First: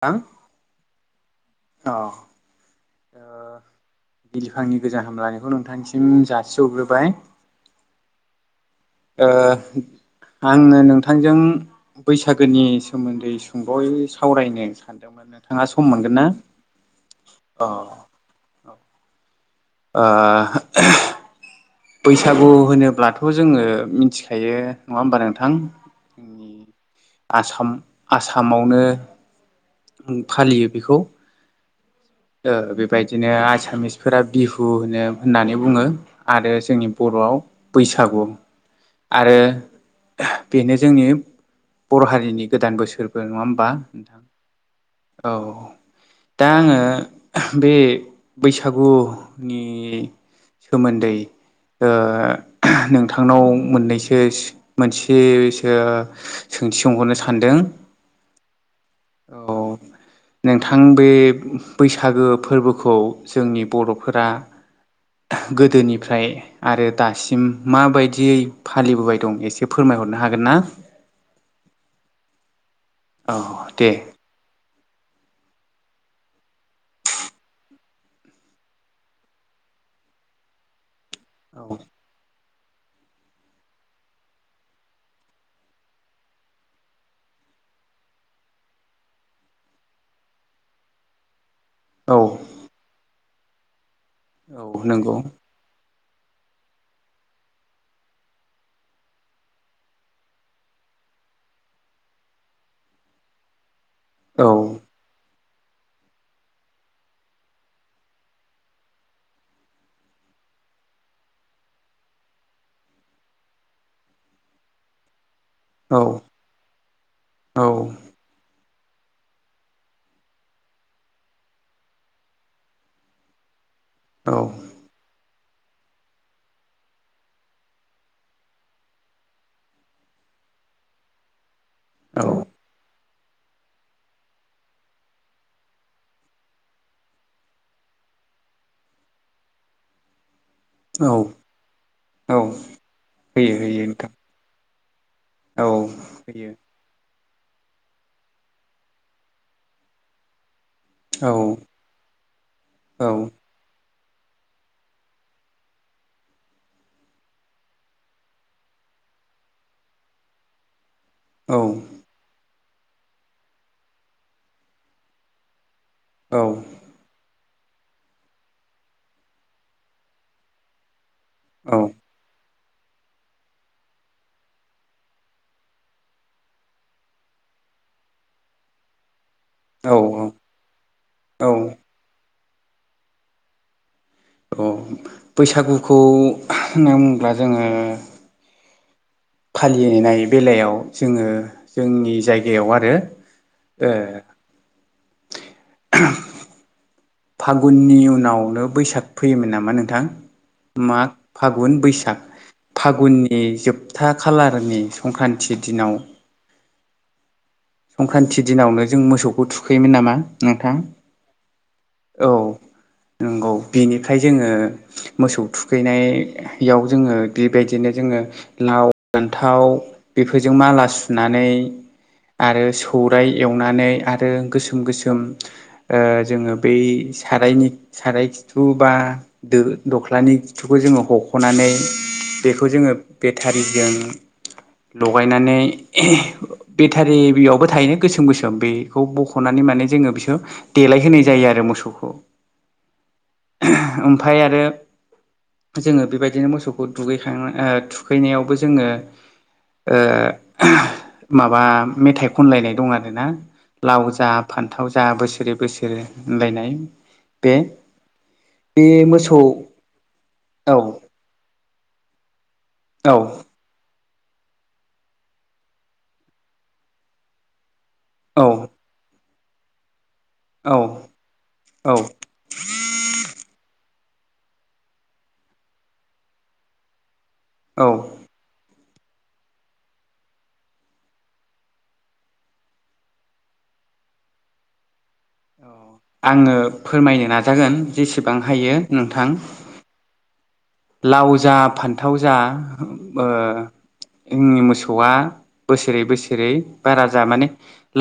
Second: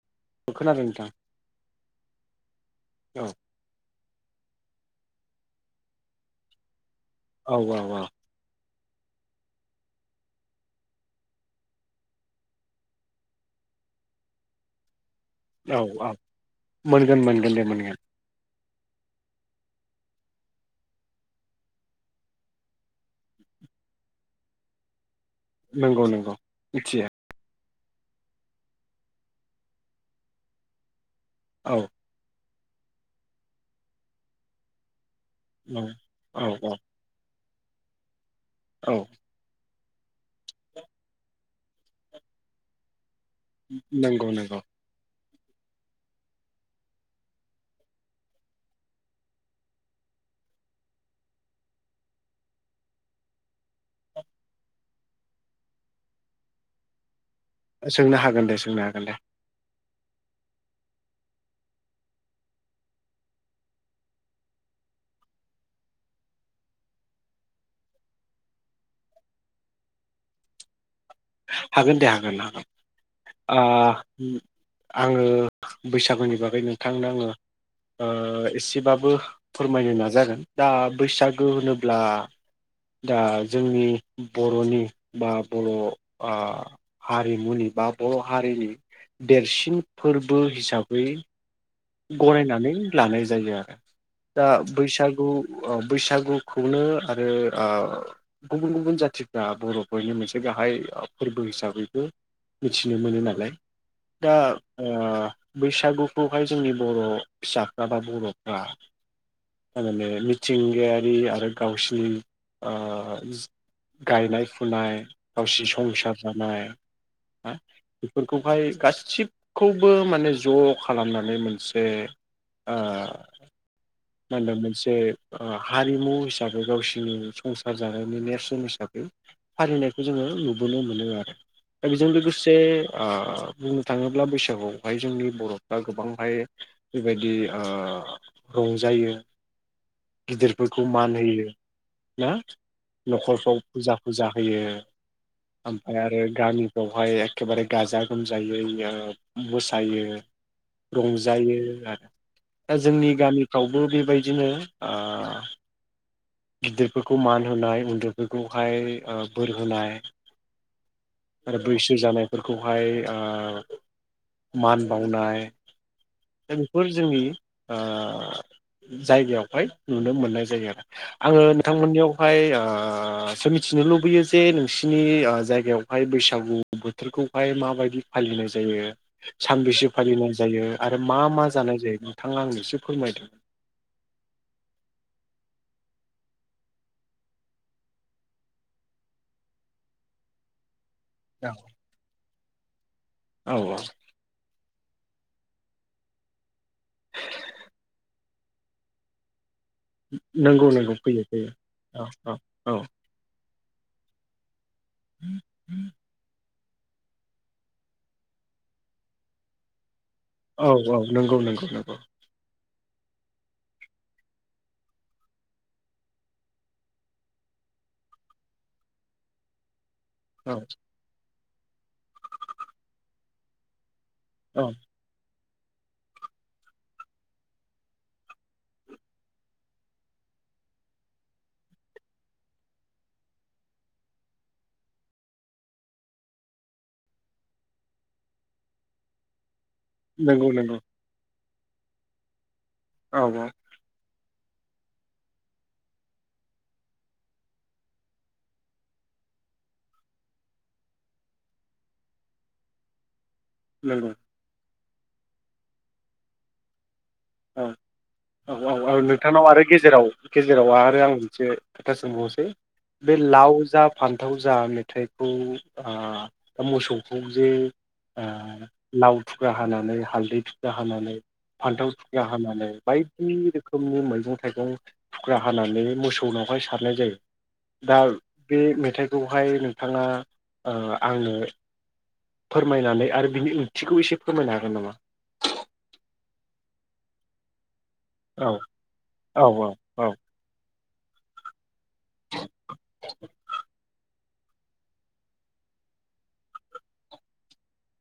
थां औ खोनादों नोंथां अ ओ औ बिलिफांनि गोजान हामलाय नोंथांसिम जासिहरग्रोबाय। औ औ आ। ओ आङो नोंथांजों बैसागोनि सोमोन्दै सुंद'यै सावरायनो सान दोंमोन नोंथाङा सम मोनगोन ना। दो मोनगोन। औ। ओ बैसागु होनोब्लाथ' जोङो मिथिखायो नङा होमबा नों थां नंगौ नंगौ उम मिथियो आसाम आसामावनो फालियो बेखौ औ ओ बेबायदिनो आसामिसफोरा बिहु होनो होननानै औ बुङो आरो औ औ जोंनि बर'आव बैसागु औ आरो बेनो जोंनि बर' हारिनि गोदान बोसोर बो नङा होमबा नोंथां नंगौ नंगौ औ दा आङो बे बैसागुनि सोमोन्दै ओ नोंथांनाव मोननैसो मोनसेसो सोंथि सोंहरनो सा- सोंनो हागोन दे सोंनो हागोन दे औ नोंथां बे बैसागो फोरबोखौ जोंनि बर'फोरा गोदोनिफ्राय आरो दासिम माबायदियै फालिबोबाय दं एसे फोरमाय हरनै हागोन ना? हागोन दे हागोन हागोन औ दे ओ आङो बैसागुनि बागै नोंथांनो आङो ओ एसेबाबो फोरमायनो नाजागोन दा बैसागो औ होनोब्ला दा जोंनि बर'नि बा बर' ओ हारिमुनि बा बर' हारिनि देरसिन फोरबो हिसाबै औ गनायनानै लानाय जायो आरो दा औ नंगौ बैसागु बैसागुखौनो आरो ओ गुबुन गुबुन जाथिफ्रा बरफोरनि मोनसे गाहाय फोरबो हिसाबैबो मिथिनो मोनो नालाय दा औ ओ बैसागुखौहाय जोंनि बर फिसाफ्रा बा बरफ्रा थारैनो मिथिंगायारि आरो गावसिनि ओ गायनाय फुनाय गावसि औ संसार जानाय हा बेफोरखौहाय गासिबखौबो माने ज खालामना- नै मोनसे ओ औ मा होनो मोनसे हारिमु हिसाबै गावसिनि संसार जानायनि नेरसोन हिसाबै फालिनायखौ जोङो नुबोनो मोनो आरो दा बेजों लोगोसे ओ बुंनो थाङोब्ला बैसागुआवहाय जोंनि बरफ्रा गोबांहाय बेबायदि ओ रंजायो गिदिरफोरखौ मान औ होयो ना औ होयो नखरफ्राव होयो फुजा नोंथां फुजा होयो औ ओमफ्राय आरो होयो गामिफ्रावहाय एखेबारे गाजा गोमजायै ओ मोसायो औ रंजायो आरो दा औ जोंनि गामि बो बेबायदिनो ओ गिदिरफोरखौ मान होनाय उन्दैफोरखौहाय ओ बोर होनाय आरो औ बैसो जानायफोरखौहाय ओ मान बावनाय दा बेफोर जोंनि ओ जायगायावहाय नुनो मोननाय जायो आरो आङो नोंथांमोननियावहाय ओ ओ सो मिथिनो लुबैयो जे नोंसिनि जायगायावहाय बैसागु बोथोरखौहाय माबायदि फालिनाय जायो सानबैसे फालिनाय जायो आरो मा औ मा जानाय जायो नोंथां आंनो एसे फोरमायदो अ बैसागुखौ होनना बुङोब्ला जोङो फालिनाय बेलायाव जोङो जोंनि जायगायाव आरो औ औ ए फागुननि उनावनो बैसाग फैयोमोन ना- मा नोंथां नंगौ नंगौ माग फैयो फैयो फागुन औ बैसाग औ औ फागुननि जोब- था खालारनि संक्रान्ति दिनाव संक्रान्ति दिनावनो जों मोसौखौ थुखैयोमोन नामा औ नोंथां औ नंगौ नंगौ नंगौ औ नंगौ बिनिफ्राय जोङो मोसौ थुखैनायाव जोङो बेबायदिनो जों लाव फान्थाव औ बेफोरजों माला सुनानै आरो सौराय एवनानै आरो आरो औ गोसोम गोसोम जोङो बै सारायनि साराय खिथु बा दोख्लानि खिथुखौ जोङो हख'नानै बेखौ जोङो बेटारिजों लगायनानै बेटारिबियावबो थायोना गोसोम गोसोम बेखौ बख'नानै माने जोङो बिसोर नंगौ नंगौ देलाय होनाय जायो आरो मोसौखौ औ औ ओमफफ्राय आरो जोङो बेबायदिनो मोसौखौ दुगैखां थुखैनायावबो जोङो माबा मेथाइ खनलायनाय दं आरोना लाव नंगौ जा फान्थाव जा बोसोरै बोसोरै होनलायनाय बे औ औ औ बे औ मोसौ नोंथांनाव आरो गेजेराव गेजेराव औ आरो आं मोनसे सोंबावसै बे औ लावजा फान्थाव जा मेथाइखौ दा मोसौखौ जे औ लाव थुख्रा हानानै हालदै थुख्रा औ हानानै औ फान्थाव होननानै बायदि रोखोमनि मैगं थाइगं खुख्रा हानानै मोसौनावहाय सारनाय जायो। औ दा बे मेथाइखौहाय नोंथाङा ओ आंनो फोरमायनानै आरो बिनि ओंथिखौ एसे फोरमायनो हागोन नामा? आङो फोरमायनो नाजागोन जेसेबां औ हायो नोंथां औ औ लाव जा फान्थाव जा ओ जोंनि मोसौआ बोसोरै बोसोरै बारा जा माने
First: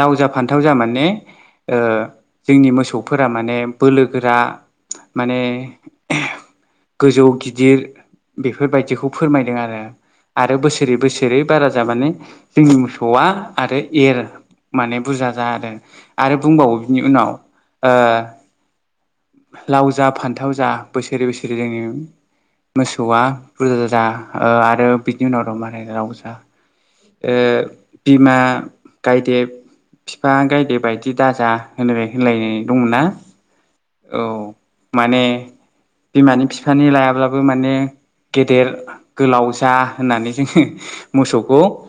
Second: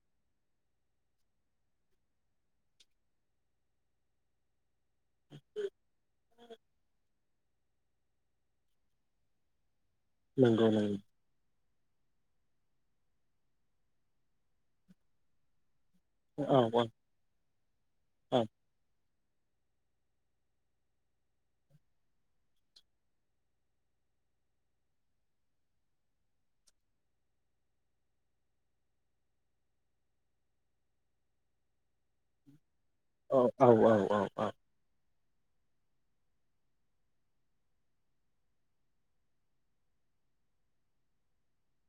लाव जा फान्थाव जा माने ओ जोंनि मोसौफोरा माने बोलोगोरा माने गोजौ गि दिर बेफोरबायदिखौ फोरमायदों आरो। आरो नंगौ बोसोरै नंगौ बोसोरै बारा जा माने जोंनि मोसौआ आरो एर माने बुरजा जा आरो आरो औ बुंबावो बिनि उनाव ओ औ लाव जा फान्थाव जा बोसोरै बोसोरै जोंनि मोसौआ बुरजा बुरजा आरो बिनि उनाव दं रावबो जा ओ बिमा गायदे बिफा गायदे बायदि दाजा होनबाय होनलाय दं ना? औ माने बिमानि बिफानि लायाब्लाबो माने गेदेर गोलाव जा होननानै जोङो मोसौखौ ओ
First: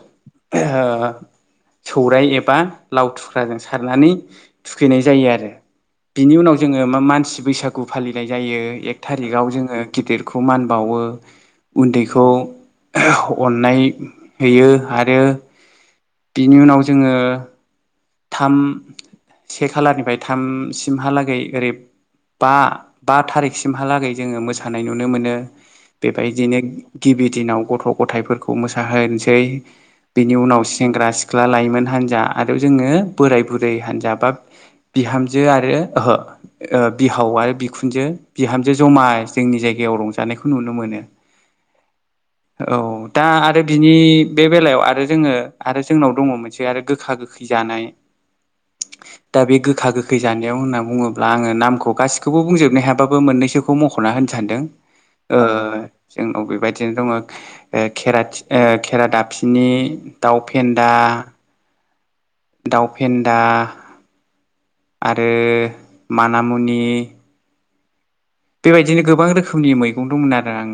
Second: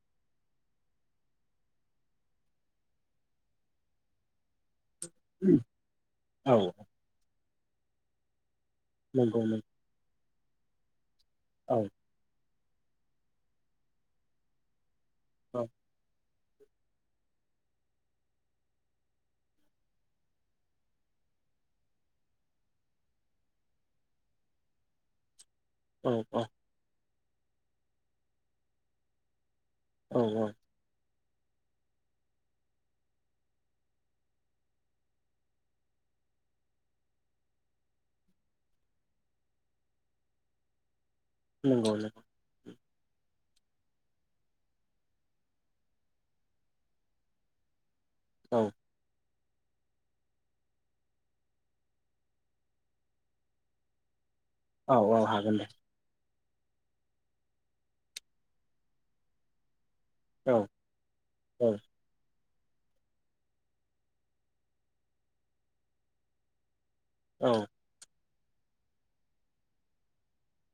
सौराय एबा लाव थुख्राजों सारनानै थुखैनाय जायो आरो। बिनि औ उनाव जोङो मा मानसि बैसागु फालिनाय जायो। एक नंगौ थारिकाव नंगौ जोङो गिदिरखौ मान बावो औ उन्दैखौ अननाय होयो आरो औ बिनि उनाव जोङो थाम से खालारनिफ्राय थामसिमहालागै ओरै बा बा थारिखसिमहालागै जोङो मोसानाय नुनो मोनो। औ औ बेबायदिनो गिबि दिनाव गथ' गथायाइफोरखौ मोसाहोनोसै औ बेनि औ उनाव सेंग्रा सिख्ला लाइमोन हान्जा आरो जोङो बोराय बुरै हानजा बा बिहामजो आरो ओहो बिहाव आरो बिखुनजो बिहामजो ज'मा जोंनि जायगायाव रंजानायखौ नुनो मोनो। नंगौ नोंथां औ दा आरो बिनि बे बेलायाव आरो जोङो आरो जोंनाव दङ मोनसे आरो गोखा गोख खै जानाय। औ दा बे गोखा गोखै जानायाव होनना बुङोब्ला आङो नामखौ गासिखौबो बुंजोबनो हायाबाबो मोननैसोखौ मख'ना होनो सान्दों औ औ हागोन दे उम औ बेबायदिनो दङ खेरथि ओ खेरादाफिनि दाउ औ फेन्दा औ दाउफेन्दा आरो मानामुनि औ बेबायदिनो गोबां रोखोमनि मैगं दंमोन आरो आं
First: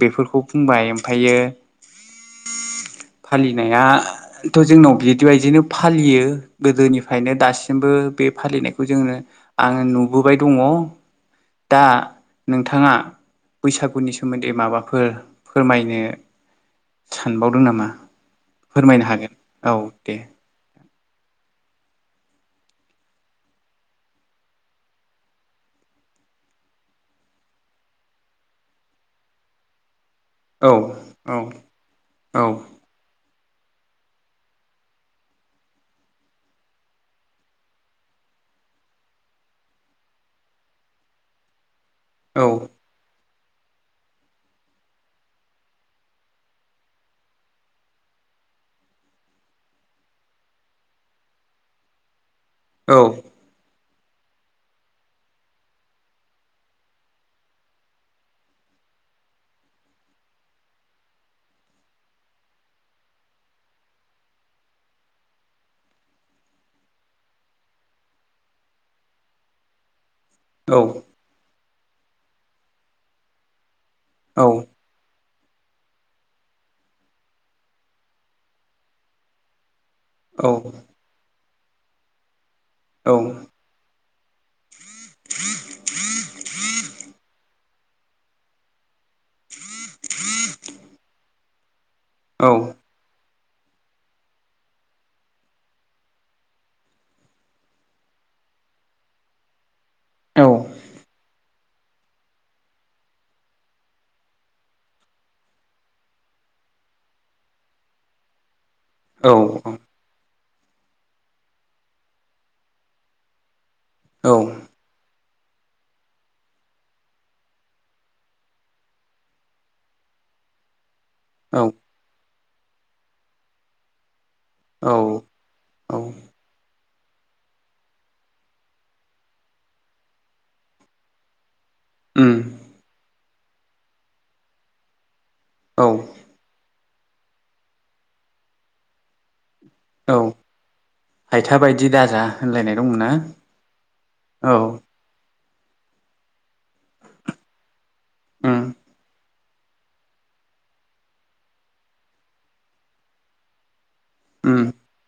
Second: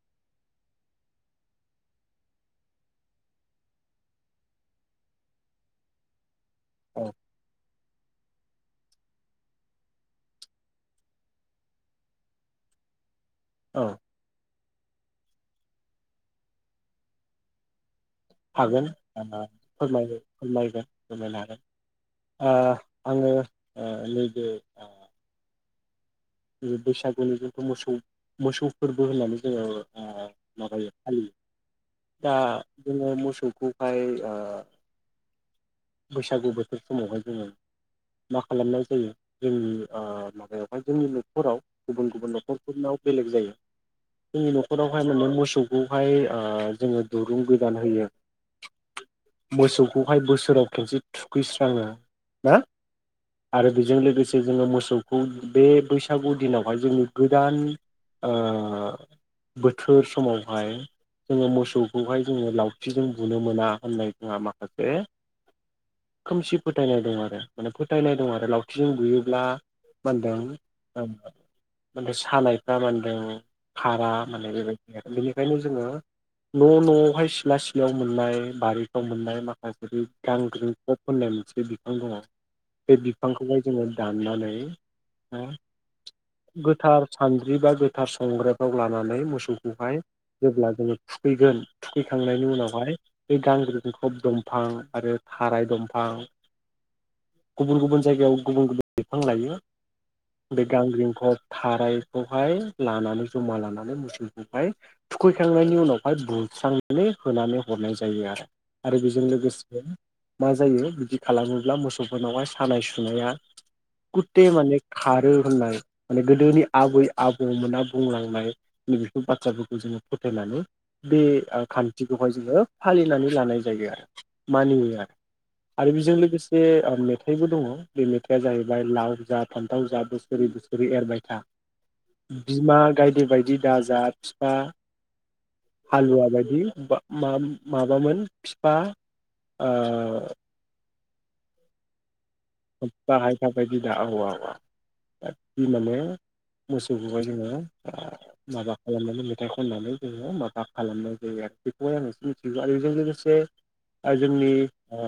बेफोरखौ बुंबाय ओमफ्रायो [inaudible] फालिनायाथ' जोंनाव बिदिबायदिनो फालियो औ गोदोनिफ्रायनो दा सिमबो बे फालिनायखौ जोङो आं नुबोबाय दङ। दा नोंथाङा औ बैसागुनि सोमोन्दै माबा फोर फोरमायनो सानबावदों नामा? हागोन फोरमायनो औ दे फोर-फोरमायगोन। मायनों हागोन आ आङो नैबे बैसागुनि जोंथु मोसौ मोसौ फोरबो होननानै जोङो अ औ माबायो फालियो औ दा औ जोङो मोसौ खौहाय अ बैसागु बोथोर समावहाय जोङो मा खालामनाय जायो जोंनि आ माबायावहाय जोंनि न'खराव गुबुन गुबुन न'खरफोरनाव बेलेग जायो। जोंनि न'खरावहाय माने मोसौखौहाय आ जोङो दुरुं गोदान होयो। [inaudible] मोसौखौहाय बोसोराव खेबसे थुखैस्राङो ना औ आरो बेजों लोगोसे जोङो मोसौखौ बे बैसागु दिनावहाय जोंनि गोदान अ बोथोर समावहाय जोङो मोसौखौहाय जोङो लावथिजों बुनो मोना होननाय जोंहा माखासे खोमसि फोथायनाय दं आरो माने फोथायनाय दं आरो लावथिजों बुयोब्ला मा होनदों औ मानदों सानायफ्रा मानदों। खारा औ माने बेबायदि आरो बेनि ओंखायनो जोङो न' न'आवहाय सिला सिलायाव मोननाय बारिफ्राव मोननाय माखासे औ गांग्रोमफब होननाय मोनसे बिफां दङ बे औ बिफांखौहाय जोङो दाननानै गोथार सानद्रि बा गोथार संग्रबाव लानानै मोसौखौहाय जेब्ला जोङो थुखैगोन थुखैखांनायनि उनावहाय बे गांग्रिगिखब दंफां आरो थाराय दंफां गुबुन गुबुन जायगायाव गुबुन गुबुन बिफां लायो औ बे गांग्रिन खब थारायखौहाय लानानै जमा लानानै मोसौखौहाय थुखैखांनायनि उनावहाय बु स्रांनानै होनानै हरनाय जायो आरो आरो बेजों लोगोसे मा जायो बिदि खालामोब्ला मोसौफोरनावहाय सानाय सुनाया गुटे माने खारो। होननाय माने गोदोनि आबै आबौमोना बुंलांनाय नैबेफोर बाथ्राफोरखौ जोङो फोथायनानै बे खान्थिखौहाय जोङो फालिनानै लानाय जायो आरो औ मानिया आरो औ बेजों लोगोसे अ मेत मेथाइबो दङ बे मेथाइआ जाहैबाय लाव जा फान्थाव जा बोसोरै बोसोरै एरबाय था उम बिमा गायदे बायदि दाजा बिफा औ हालुवा बायदि बख माबामोन बिफा आ औ हायथा बायदि दाजा होनलायनाय दंमोन ना हफ्ता हायफा बायदि दा औ औ दि माने मोसौखौहाय जोङो आ उम माबा खालामनानै फेथाइ खननानै जोङो माबा खालामनाय जायो आरो बेखौहाय आं एसे मिथिगौ आरो बेजों लोगोसे ओ जोंनि उम ओ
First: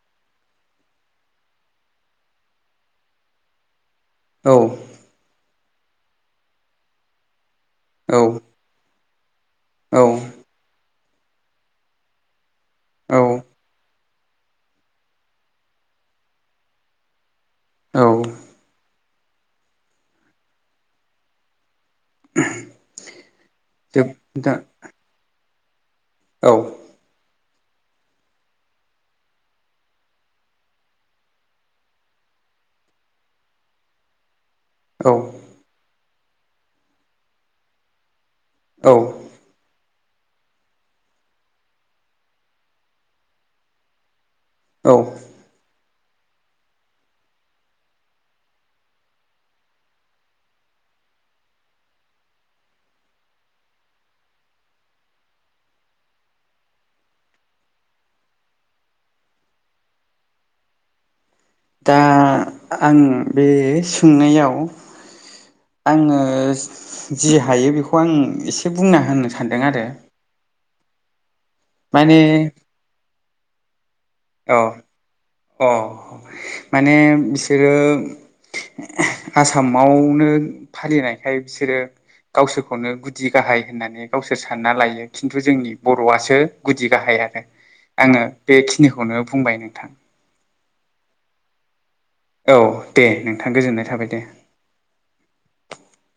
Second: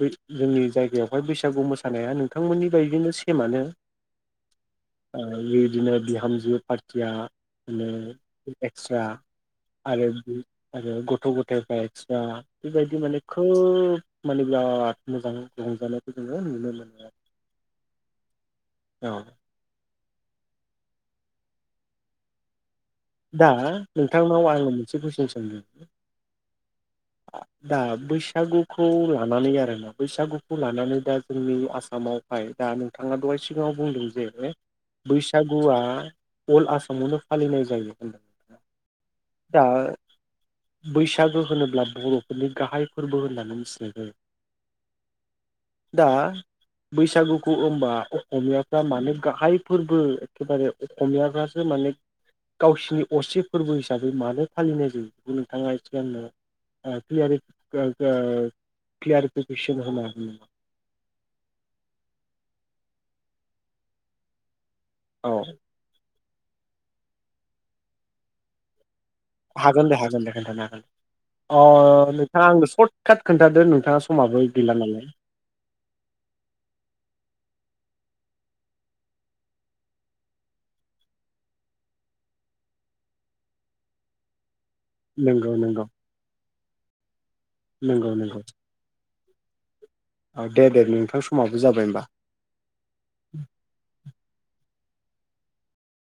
बे जोंनि जायगायावहाय बैसागु मोसानाया नोंथांमोननि बायदिनो सेमानो औ ओ बेबायदिनो बिहामजो पारथिया औ [unintelligible] एक्सरा औ आरो आरो गथ' गथायफ्रा एक्स्रा बेबायदि औ माने खोब माने बिराद मोजां रंजानायखौ जोङो नुनो मोनो औ आरो औ दा जोब नोंथांनाव दा आङो मोनसे कुइसन सोंदों। औ दा बैसागुखौ लानानै आरोना बैसागुखौ लानानै दा जोंनि आसामावहाय दा नोंथाङा दहाय सिगाङाव बुंदों जे औ बैसागुआ अल आसामावनो फालिनाय जायो। औ दा बैसागो होनोब्ला बर'फोरनि गाहाय फोरबो होननानै मिथिनाय जायो। औ। दा बैसागुखौ होमबा अक'मियाफ्रा मानो गाहाय फोरबो एखेबारे अक'मियाफ्रासो माने गावसिनि असे फोरबो हिसाबै मानो फालिनाय जायो बेखौ नोंथाङा एसे आंनो ओ क्लियारि [unintelligible] क्लियारिफिकेसन होनो हागोन नामा? [inaudible] दा आं बे सोंनायाव औ आङो ओ जि हायो बेखौ आं एसे बुंनो हागोन दे हागोन दे खोनथानो हागोन। अ माने नोंथाङा आंनो सर्ट काट खोनथादो नोंथाङा समाबो औ गैला नालाय। अ माने बिसोरो [unintelligible] आसामावनो फालिनायखाय बिसोरो गावसोरखौनो गुदि गाहाय होननानै गावसोर सानना लायो। खिन्थु नंगौ जोंनि नंगौ बर'आसो गुदि गाहाय आरो नंगौ आङो नंगौ बेखिनिखौनो बुंबाय नोंथां। औ दे दे नोंथां समाबो जाबाय होमबा। औ दे नोंथां गोजोननाय थाबाय दे।